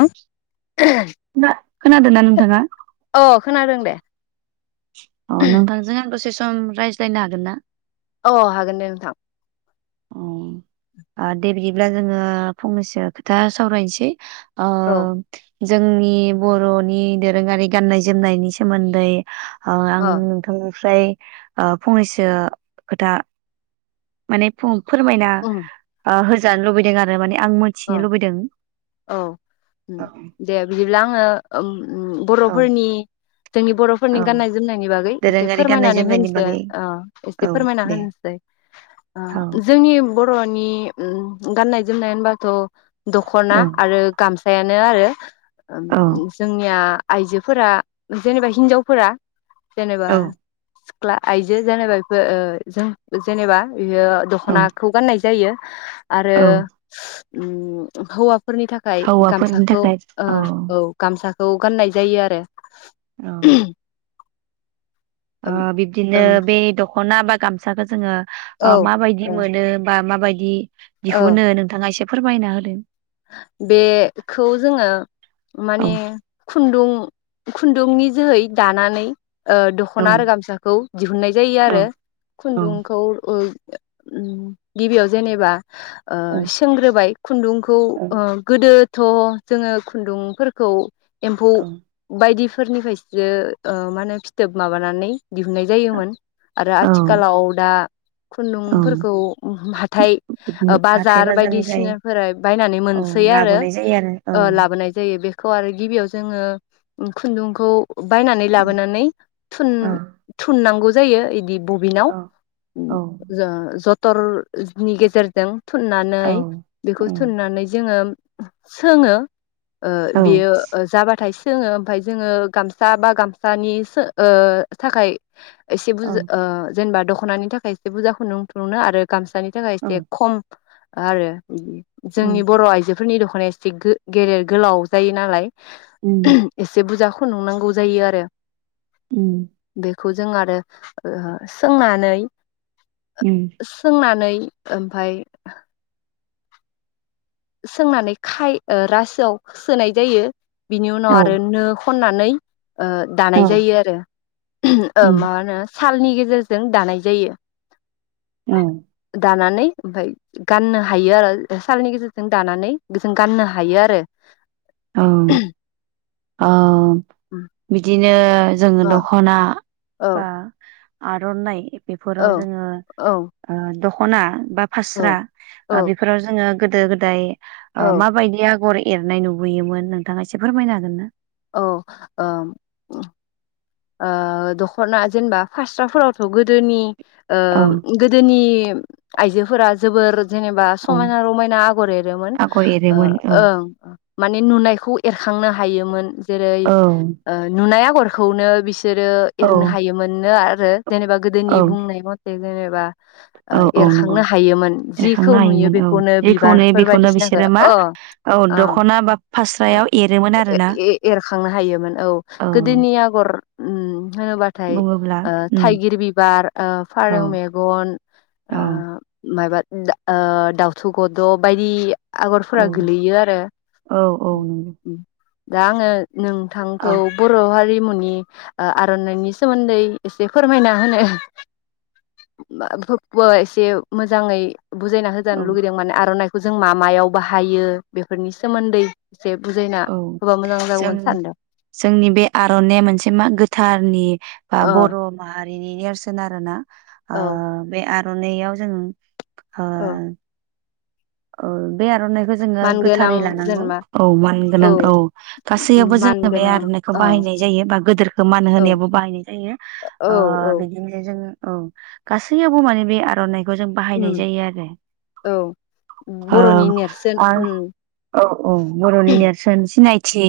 आ [unintelligible] खोनादों ना नोंथाङा? खोनादों दे अ नोंथांजों आं दसे सम सम रायज्लायनो हागोन ना? औ हागोन दे नोंथां दे बिदिब्ला जोङो फंनैसो खोथा सावरायनोसै। आ औ जोंनि बर'नि दोरोङारि गाननाय जोमनायनि सोमोन्दै अ अ आं नोंथांजों ओमफ्राय ओ फंनैसो खोथा माने फु फोरमायना ओ जानो लुबैदों आरो माने। आं औ मोनथिनो लुबैदों औ औ दे बिदिब्ला आङो औ बर'फोरनि जोंनि औ बर'फोरनि गाननाय जोमनायनि बागै एसे दोरोङारि गाननाय फोरमायनानै जोमनायनि होनोसै बागै ओ एसे औ फोरमायना दे होनोसै औ ओ जोंनि बर'नि उम गाननाय जोमनाय होनबा थ' दख'ना औ आरो गामसाया नो आरो औ जोंनिया आइजोफोरा जेनेबा हिनजावफोरा जेनेबा औ सि ख्ला आइजो जेनेबा बेफोर जों जेनेबा इयो औ दख'नाखौ गाननाय जायो। आरो औ उम हौवा फोरनि थाखाय हौवाफोरनि गामसाखौ थाखाय ओ औ गामसा खौ गाननाय जायो आरो। औ ओ ओम बिबदिनो ओम बे दख ख'ना बा गामसाखो जोङो ओ औ माबायदि ओ मोनो बा माबाय दि ओ दिहुनो नोंथाङा एसे फोरमायना होदो। बेखौ जोङो औ माने खुन्दुं खुन्दुंनि जोहै दानानै ओ औ दख'ना आरो गामसाखौ दिहुनाय जायो औ आरो औ खुन्दुंखौ ओ ओ उम गिबियाव जेनेबा ओ सोंग्रोबाय खुन्दुंखौ औ गोदोथ' जोङो खुन्दुंफोरखौ एम्फौ औ बायदि फोरनिफ्रायसो ओ मानो फिथोब माबानानै दिहुननाय जायोमोन आरो औ आथिखालाव दा औ खुन्दुंफोरखौ हाथाइ बिदि ओ हाथाय बाजार बाजारनिफ्राय बायदिसिनाफोराय बायनानै औ मोनसै आरो लाबोनाय जायो आरो ओ लाबोनाय जायो। ए बेखौ आरो गिबियाव जोङो खुन्दुंखौ बायनानै औ लाबोनानै औ थुन-थुननांगौ जायो इदि बबिनाव औ उम औ जों ज थरनि गेजेरजों थुननानै बेखौ औ औ थुननानै जोङो सोङो। ओ औ बेयो जाबाथाय जोङो ओमफाय जोङो गामसा बा गामसानि थाखाय एसे बुज औ ओ जेनेबा दख ख'नायनि थाखाय एसे बुरजाखौ नुथुनो आरो गा सानि थाखाय एसे औ खम आरो उम जोंनि आायजोफोरनि दख'नाया एसे गेदेर गोलाव जायो नालाय उम एसे बुजा खुनदुं नांगौ जायो आरो। उम खौ जों आरो ओ सोंनानै उम सोंनानै ओमफाय सोंनानै खाय ओ रासोआव सोनाय जायो। बिनि उनाव औ आरो नो खननानै ओ दानाय औ जायो आरो [unintelligible] ओ उम मा होनो थालनि गेजेरजों दानाय जायो। औ। जानानै ओमफ्राय गाननो हायो आरो सालनि गेजेरजों। जों दानानै बेजों गाननो हायो आरो। औ अ बिदिनो जोङो अ दख'ना औ बा आरो आर'नाइ बेफोराव औ जोङो औ ओ द खना बा फास्रा औ ओ बेफोराव जोङो गोदो गोदाय ओ औ माबायदि आगर एरनाय नुबोयोन नोंथाङा एसे फोरमायनो हागोन ना औ ओ ओ दख'ना जेनेबा फास्राफोरावथ' गोदोनि ओ औ गोदोनि आइजोफोरा जोबोर जेनेबा औ समायना रमायना आगर एरोमोन आगर ओ एरोमोन औ ओं माने नुनायखौ एरखांनो हायोमोन जेरै औ ओ नुनाय आ गरखौनो बिस बिसोरो औ एरनो हायोमोन नो आ रो जेनेबा औ गोदोनि बुंनाय मथे जेनेब बा औ औ नंगौ जिखौ एरखांनो नुयो हायोमोन औ बेखौनो जेखौनो बिबारफोर बेखौनो बायदिसिनाखौ बिसोरो मा अ औ ओं दख'ना बा फास्रायाव एरोमोन आरोना खांनो हायोमोन औ गोदोनि आगर उम होनोबाथाय बुङोब्ला ओ उम थाइगिर बिबार ओ औ फारौ मेगन ओ औ मायबा दा ओ दाउथु गद' बायदि औ आगरफोरा गोलैयो आरो औ औ नंगौ दा ङो औ नोंथांखौ बर' हारिमुनि ओ आर'नाइनि सोमोन्दै एसे फोरमायना होनो एसे मोजाङै बुजायना औ होजानो लुगैदों माने आर'नाय खौ जों मा मायाव बाहायो बेफोरनि सोमोन्दै से बुजायना औ होबा मोजां जों जागौमोन सानदों जोंनि बे आर'नाया मोनसे मा गोथारनि बा ओ बर' मा हारिनि नेरसोन आरो ना ओ औ बे आरो नैयाव जों ओ औ औ बे आर'नाइखौ जोङो मानगोनां गोथारै लानांगौ जेनेबा औ मान गोनां औ गासैयावबो जोङो बे मानगोनां आर'नाइखौ औ बाहायनाय जायो बा गोदोरखौ मान औ होनायावबो बाहायनाय जायो औ ओ औ बिदिनो जों औ गासैयावबो माने बे आर'नाइ जों बाहायनाय उम जायो आरो औ बर'नि नेरसोन औ उम औ औ बर'नि नेरसोन सिनायथि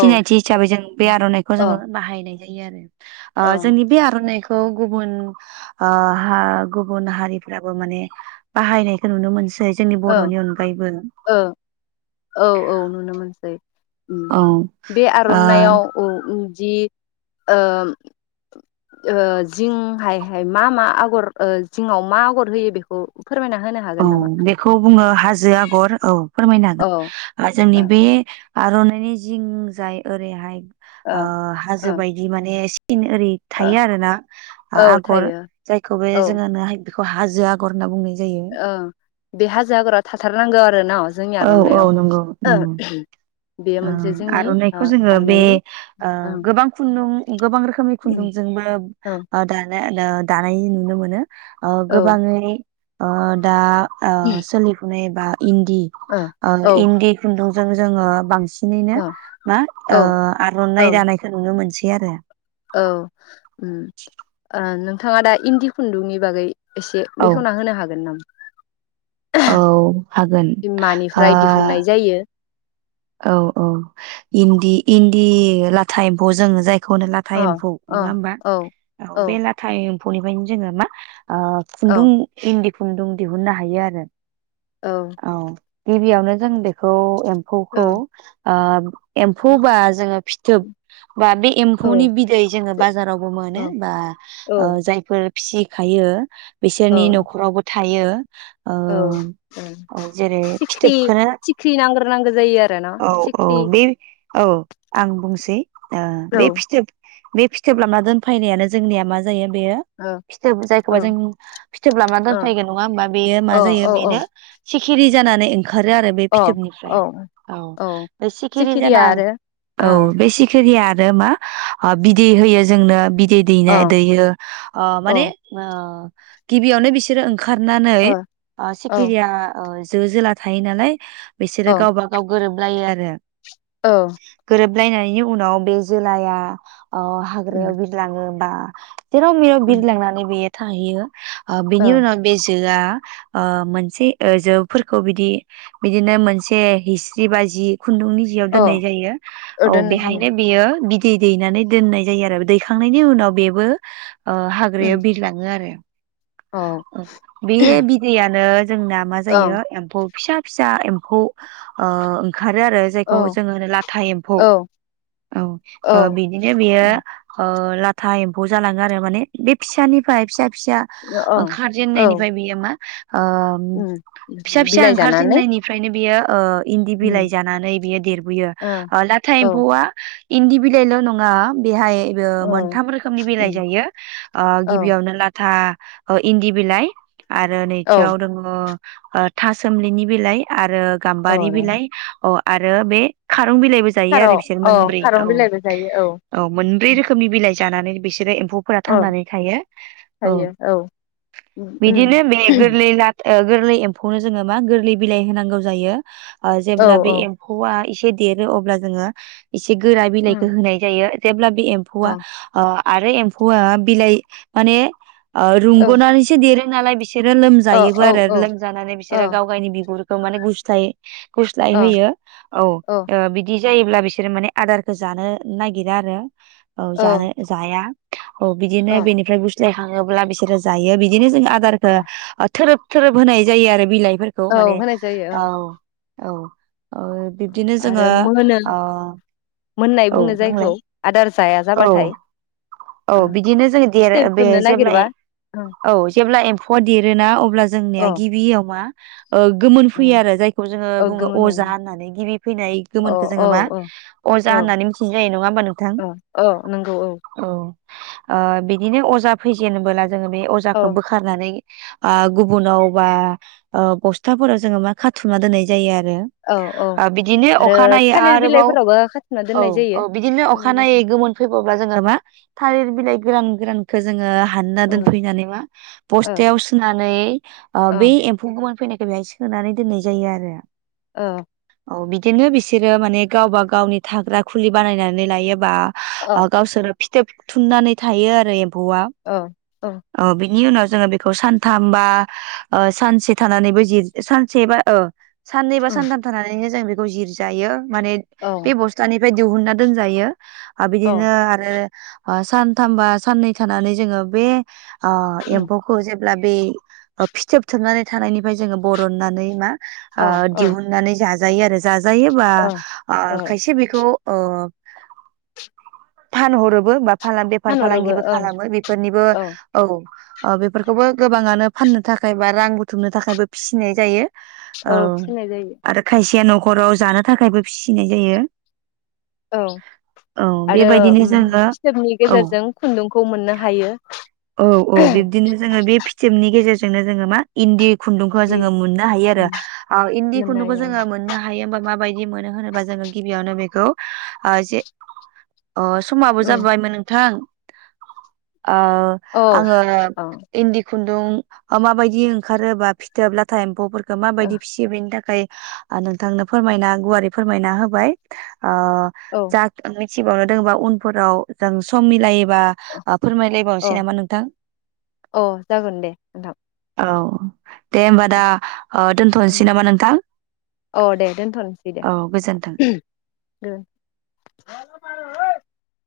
औ हिसाबै जों बे आर'नाइखौ अ जोङो बाहायनाय [unintelligible] ओ जोंनि बे आर'नाइखौ ओ गुबुन ओ हा गुबुन हारिफ्राबो माने बाहायनाय नुनो मोनसै औ औ औ औ नुनो मोनसै औ बे ओ आर'नायाव औ उ जि ओ ओ जिंहाय हाय मा मा आगर ओ जिङाव मा आगर होयो बेखौ फोरमायना होनो हागोन नामा खौ बुङो हाजो आगर औ फोरमायनो औ हागोन जोंनि ओ बे आर'नाइनि जिं जाय ओरैहाय ओ ओ हाजो बायदि माने सि फिन ओरै थायो ओ आरोना औ आगर थायो जायखौबो औ जोङो नो बेखौ हाजो आगर होनना बुंनाय जायो ओ बे हाजो आगराव थाथारनांगौ आरो न जोंनि औ आर'नायाव औ नंगौ ओ नंगौ ओ आर'नाइखौ जोङो बे आर'नाइनि ओ ओं गोबां खुन्दुं गोबां रोखोमनि उम खुन्दुंजोंबो औ ओ दानाय दानाय नुनो मोनो ओ औ गोबाङै ओ दा ओ सोलिफुनाय बा इन्दि ओ इन्दि खुन्दुंजों जों जोङो बांसि बिनिनो औ मा औ ओ औ आर'नाइ दानायखौ नुनो मोनसै बि आरो औ ओ नोंथाङा दा इन्दि खुन्दुंनि बागै एसे औ बेखेवना होनो हागोन औ हागोन नामा ओ मानिफ्राय दिहुननाय जायो औ औ इन्दि इन्दि लाथा एम्फौ जों जाय बेखौनो लाथा अ एम्फौ अ नङा होमबा औ औ बे लाथा एम फलिबायनो जोङो मा आ औ खुन्दुं दि खुन्दुं दिहुननो हायो आरो औ गिबियावनो जों बेखौ [unintelligible] खौ औ आ एम्फौ बा जोङो फ जोब बा बे एम्फौनि बिदै जोङो बाजारावबो मोनो औ बा औ ओ जायफोर फिसिखायो। बिसोरनि न'खरावबो था थायो। औ आ औ जेरै सिख्रि फिथोबखोनो सिख्रि नांग्रोनांगौ जायो आरो न औ औ सिख्रि बे औ आं बुंसै औ बे फिथोब बे फिथोब लाना दोनफैनायानो जोंनिया मा जायो बेयो औ फिथोब औ जायखौबा जों फिथोब लाबोना औ दोनफैगोन नङा होमबा बेयो मा औ जायो बेनो। औ सिखिरि जानानै नो ओंखारो आरो बे औ फिथोबनिफ्राय औ बे सिखिरि सिखिरिया जाना आरो औ अ बे सिखिरिया मा बिदै होयो जोंनो बिदै दैनाय अ दैयो माने अ गिबियावनो बिसोर ओंखार ओखारनानै अ औ सिखिरिआ जो जोला थायो नालाय बिसोरो औ गावबा गाव गोरोबलायो आरो आरो औ लायनायनि उनाव बे जोलाया ओ हाग्रायाव बिरलाङो [unintelligible] जेराव मेराव बिरलांनानै बेयो थाहैयो ओ बिनि औ उनाव बे जोआ ओ मोन से ओ जोफोरखौ बिदि बिदिनो मोनसे हिस्रि बाजि खुन्दुंनि जियाव दोननाय जायो औ दोननाय जायो बेहायनो बेयो बि दै दैनानै दोननाय जायो आरो दैखांनायनि उनाव बेबो ओ हाग्रायाव बिरलाङो आरो औ ओ बे बिदैयानो जोंना मा ओं जायो एम्फौ फिसा फिसा एम्फौ ओं खारो आरो औ जायखौ जों लाथा एम्फौ औ औ ओ औ बिदिनो बियो ओ लाथा एम्फौ जालाङो आरो माने बे फिसानिफ्राय फिसा फिसा अ औ ओंखारजेननायनिफ्राय बियो मा आ उम फिसा फिसा बिलाइ जानानै ओंखारजेननायनिफ्रायनो बेयो ओ इनदि उम बिलाइ जानानै बियो देरबोयो ओ लाथा औ एम्फौआ इनदि बिलाइल' नङा बेहाय बेबो औ मोनथाम रोखोमनि बिलाइ उम जायो ओ औ गिबियावनो लाथा अ इनदि बिलाइ आरो औ नैथियाव दङो ओ थासोमलिनि बालाइ आ रो गामबारि औ बिलाइ अ आरो बे फा दों बिलाइबो खार' जायो बिसोर औ मोनब्रै औ खारं बिलाइबो जायो औ मोनब्रै रोखोनि बिलाइ जानानै बिसोरो एम फोरा औ थांनानै थायो। औ उम उम बिदिनो बे गोरलै ला गोरलै एम्फौनो जोङो मा गोरलै बिलाइ होनांगौ जायो। ओ औ जेब्ला बे औ एम्फौआ इ से देरो अब्ला जोङो इसे गोरा बिलाइखौ उम होनाय जायो। जेब्ला बे अ एम्फौआ आरो एम्फौआ बिलाइ माने ओ औ रुंग'नानैसो देरो नालाय बिसोरो औ लोमजायो औ आरो औ लोमजानानै औ बिसोरो गावगायनि बिगुर खो माने गुजथायो गुस्लाय औ होयो औ ओ बिदि जायोब्ला बिसोर माने आदारखौ जानो नागिरा आरो औ जानो जाया औ बिदिनो औ बेनिफ्राय बुस्थ जायखाङोब्ला बिसोरो जायो बिदिनो जोंना आदारखो थोरोब थोरोब होनाय जायो आरो बिलाइ फोरखौ औ माने होनाय जायो औ ओं औ ओ बिब्दिनो जोङो आरो मोनो ओ मोननाय औ बुङो जायखौ बुंलाय आदार जाया औ जाबाथाय औ ओ बिदिनो जोङो देरो फिथोब बे थोबनो जेब्ला नागिरबा ओं औ जेब्ला एम्फौआ देरोना अब्ला जोंनिया अ गिबियाव मा ओ गोमोन औ फैयो आरो जायखौ जोङो बुङो गोमोन अजा गाबनि होननानै गिबि फैनाय औ गोमोनखौ औ जोङो मा औ औ अजा होननानै मिथिनाय जायो नङा होमबा नोंथां औ औ नंगौ औ ओ बिदिनो अजा फैजेनोबोला जोङो बे औ अजाखौ बोखारनानै ओ गुबुनाव बा ओ बस्थाफोराव जोङो मा खाथुमना दोननाय जायो आ रो औ औ ओ बिदिनो आरो अखा नायै थालिर आरोबाव बिलाइफोरावबो खाथुमना औ दोननाय जायो औ बिदिनो थालिर अखा नायै बिलाइखौ मोनफैबावब्ला जोङो मा थालिर बिलाइ गोरान गोरानखो जोङो हानना ओ दोनफैनानै मा ओ बस्थायाव सोना नै ओ बेै एम्फौ गोमोन फैनाय बेहाय सोनानै दोननाय जायो आरो ओ औ बिदिनो बिसोरो माने गावबा गावनि थाग्रा खुलि बानायनानै लायोबा औ आ गावसोर फिथोब थुननानै थायो आरो एम फौआ। औ ओ बिनि उनाव जोङो बेखौ सानथाम बा ओ सानसे थानानैबो जिर सानसे बा ओ साननै बा उम सानथाम थानानैनो जों बे खौ जिर जायो। माने औ बे बस्थानि बाय दिहुनना दोनजायो। आ औ बिदिनो आरो आ सानथामबा साननै थानानै जोङो बे आ उम एमफौखौ जेब ब्ला बे ओ फिथोब थोबनानै थानायनिफ्राय जोङो बरननानै मा ओ औ औ दिहुननानै जा जायो आरो जा- जायोबा औ आ औ खायसे बेखौ अ फानहरोबो बा फालां बेफार फानहरोबो फालांगिबो ओं खालामो बेफोरनिबो औ ओ बेफोरखौबो गोबाङानो फाननो थाखाय बा रां बुथुमनो थाखायबो फिसिनाय जायो। औ फिनाय जायो आरो खायसेया न' खराव जानो थाखायबो फिसिनाय जायो औ औ आरो बेबायदिनो उम जोङो फिथोबनि औ गेजेरजों खुन्दुंखौ मोननो हायो। औ जोंनो जोंङो मा इनदि खुन्दुंखौ बिदि जोङो मोननो हायो आरो उम ओ इनदि मोननो खुन्दुंखौ हायो जोङो मोननो हायो ओमबा माबाय दि मोनो होनोबा जोङो गिबियावनो बेखौ ओ जे अ समाबो उम जाबायमोन नोंथां ओ औ आङो औ इनदि खुनदुं ओ माबायदि ओंखारोबा फिथोब लाथा एम्फौफोर खो माबायदि फिसियो बिनि थाखाय ओ नोंथांनो फोरमायना गुवारै फोरमायना होबाय। ओ औ मिथिबावनो दोङोबा उनफोराव जों सम मिलायो बा आ औ फोरमायलायबावनोसै नामा नोंथां अ जागोन दे नोंथां औ [inaudible] दे होमबा दा ओ दोनथ'नसै नामा नोंथां औ दे दोनथ'नोसै दे औ गोजोन्थों। गोजोन [unintelligible]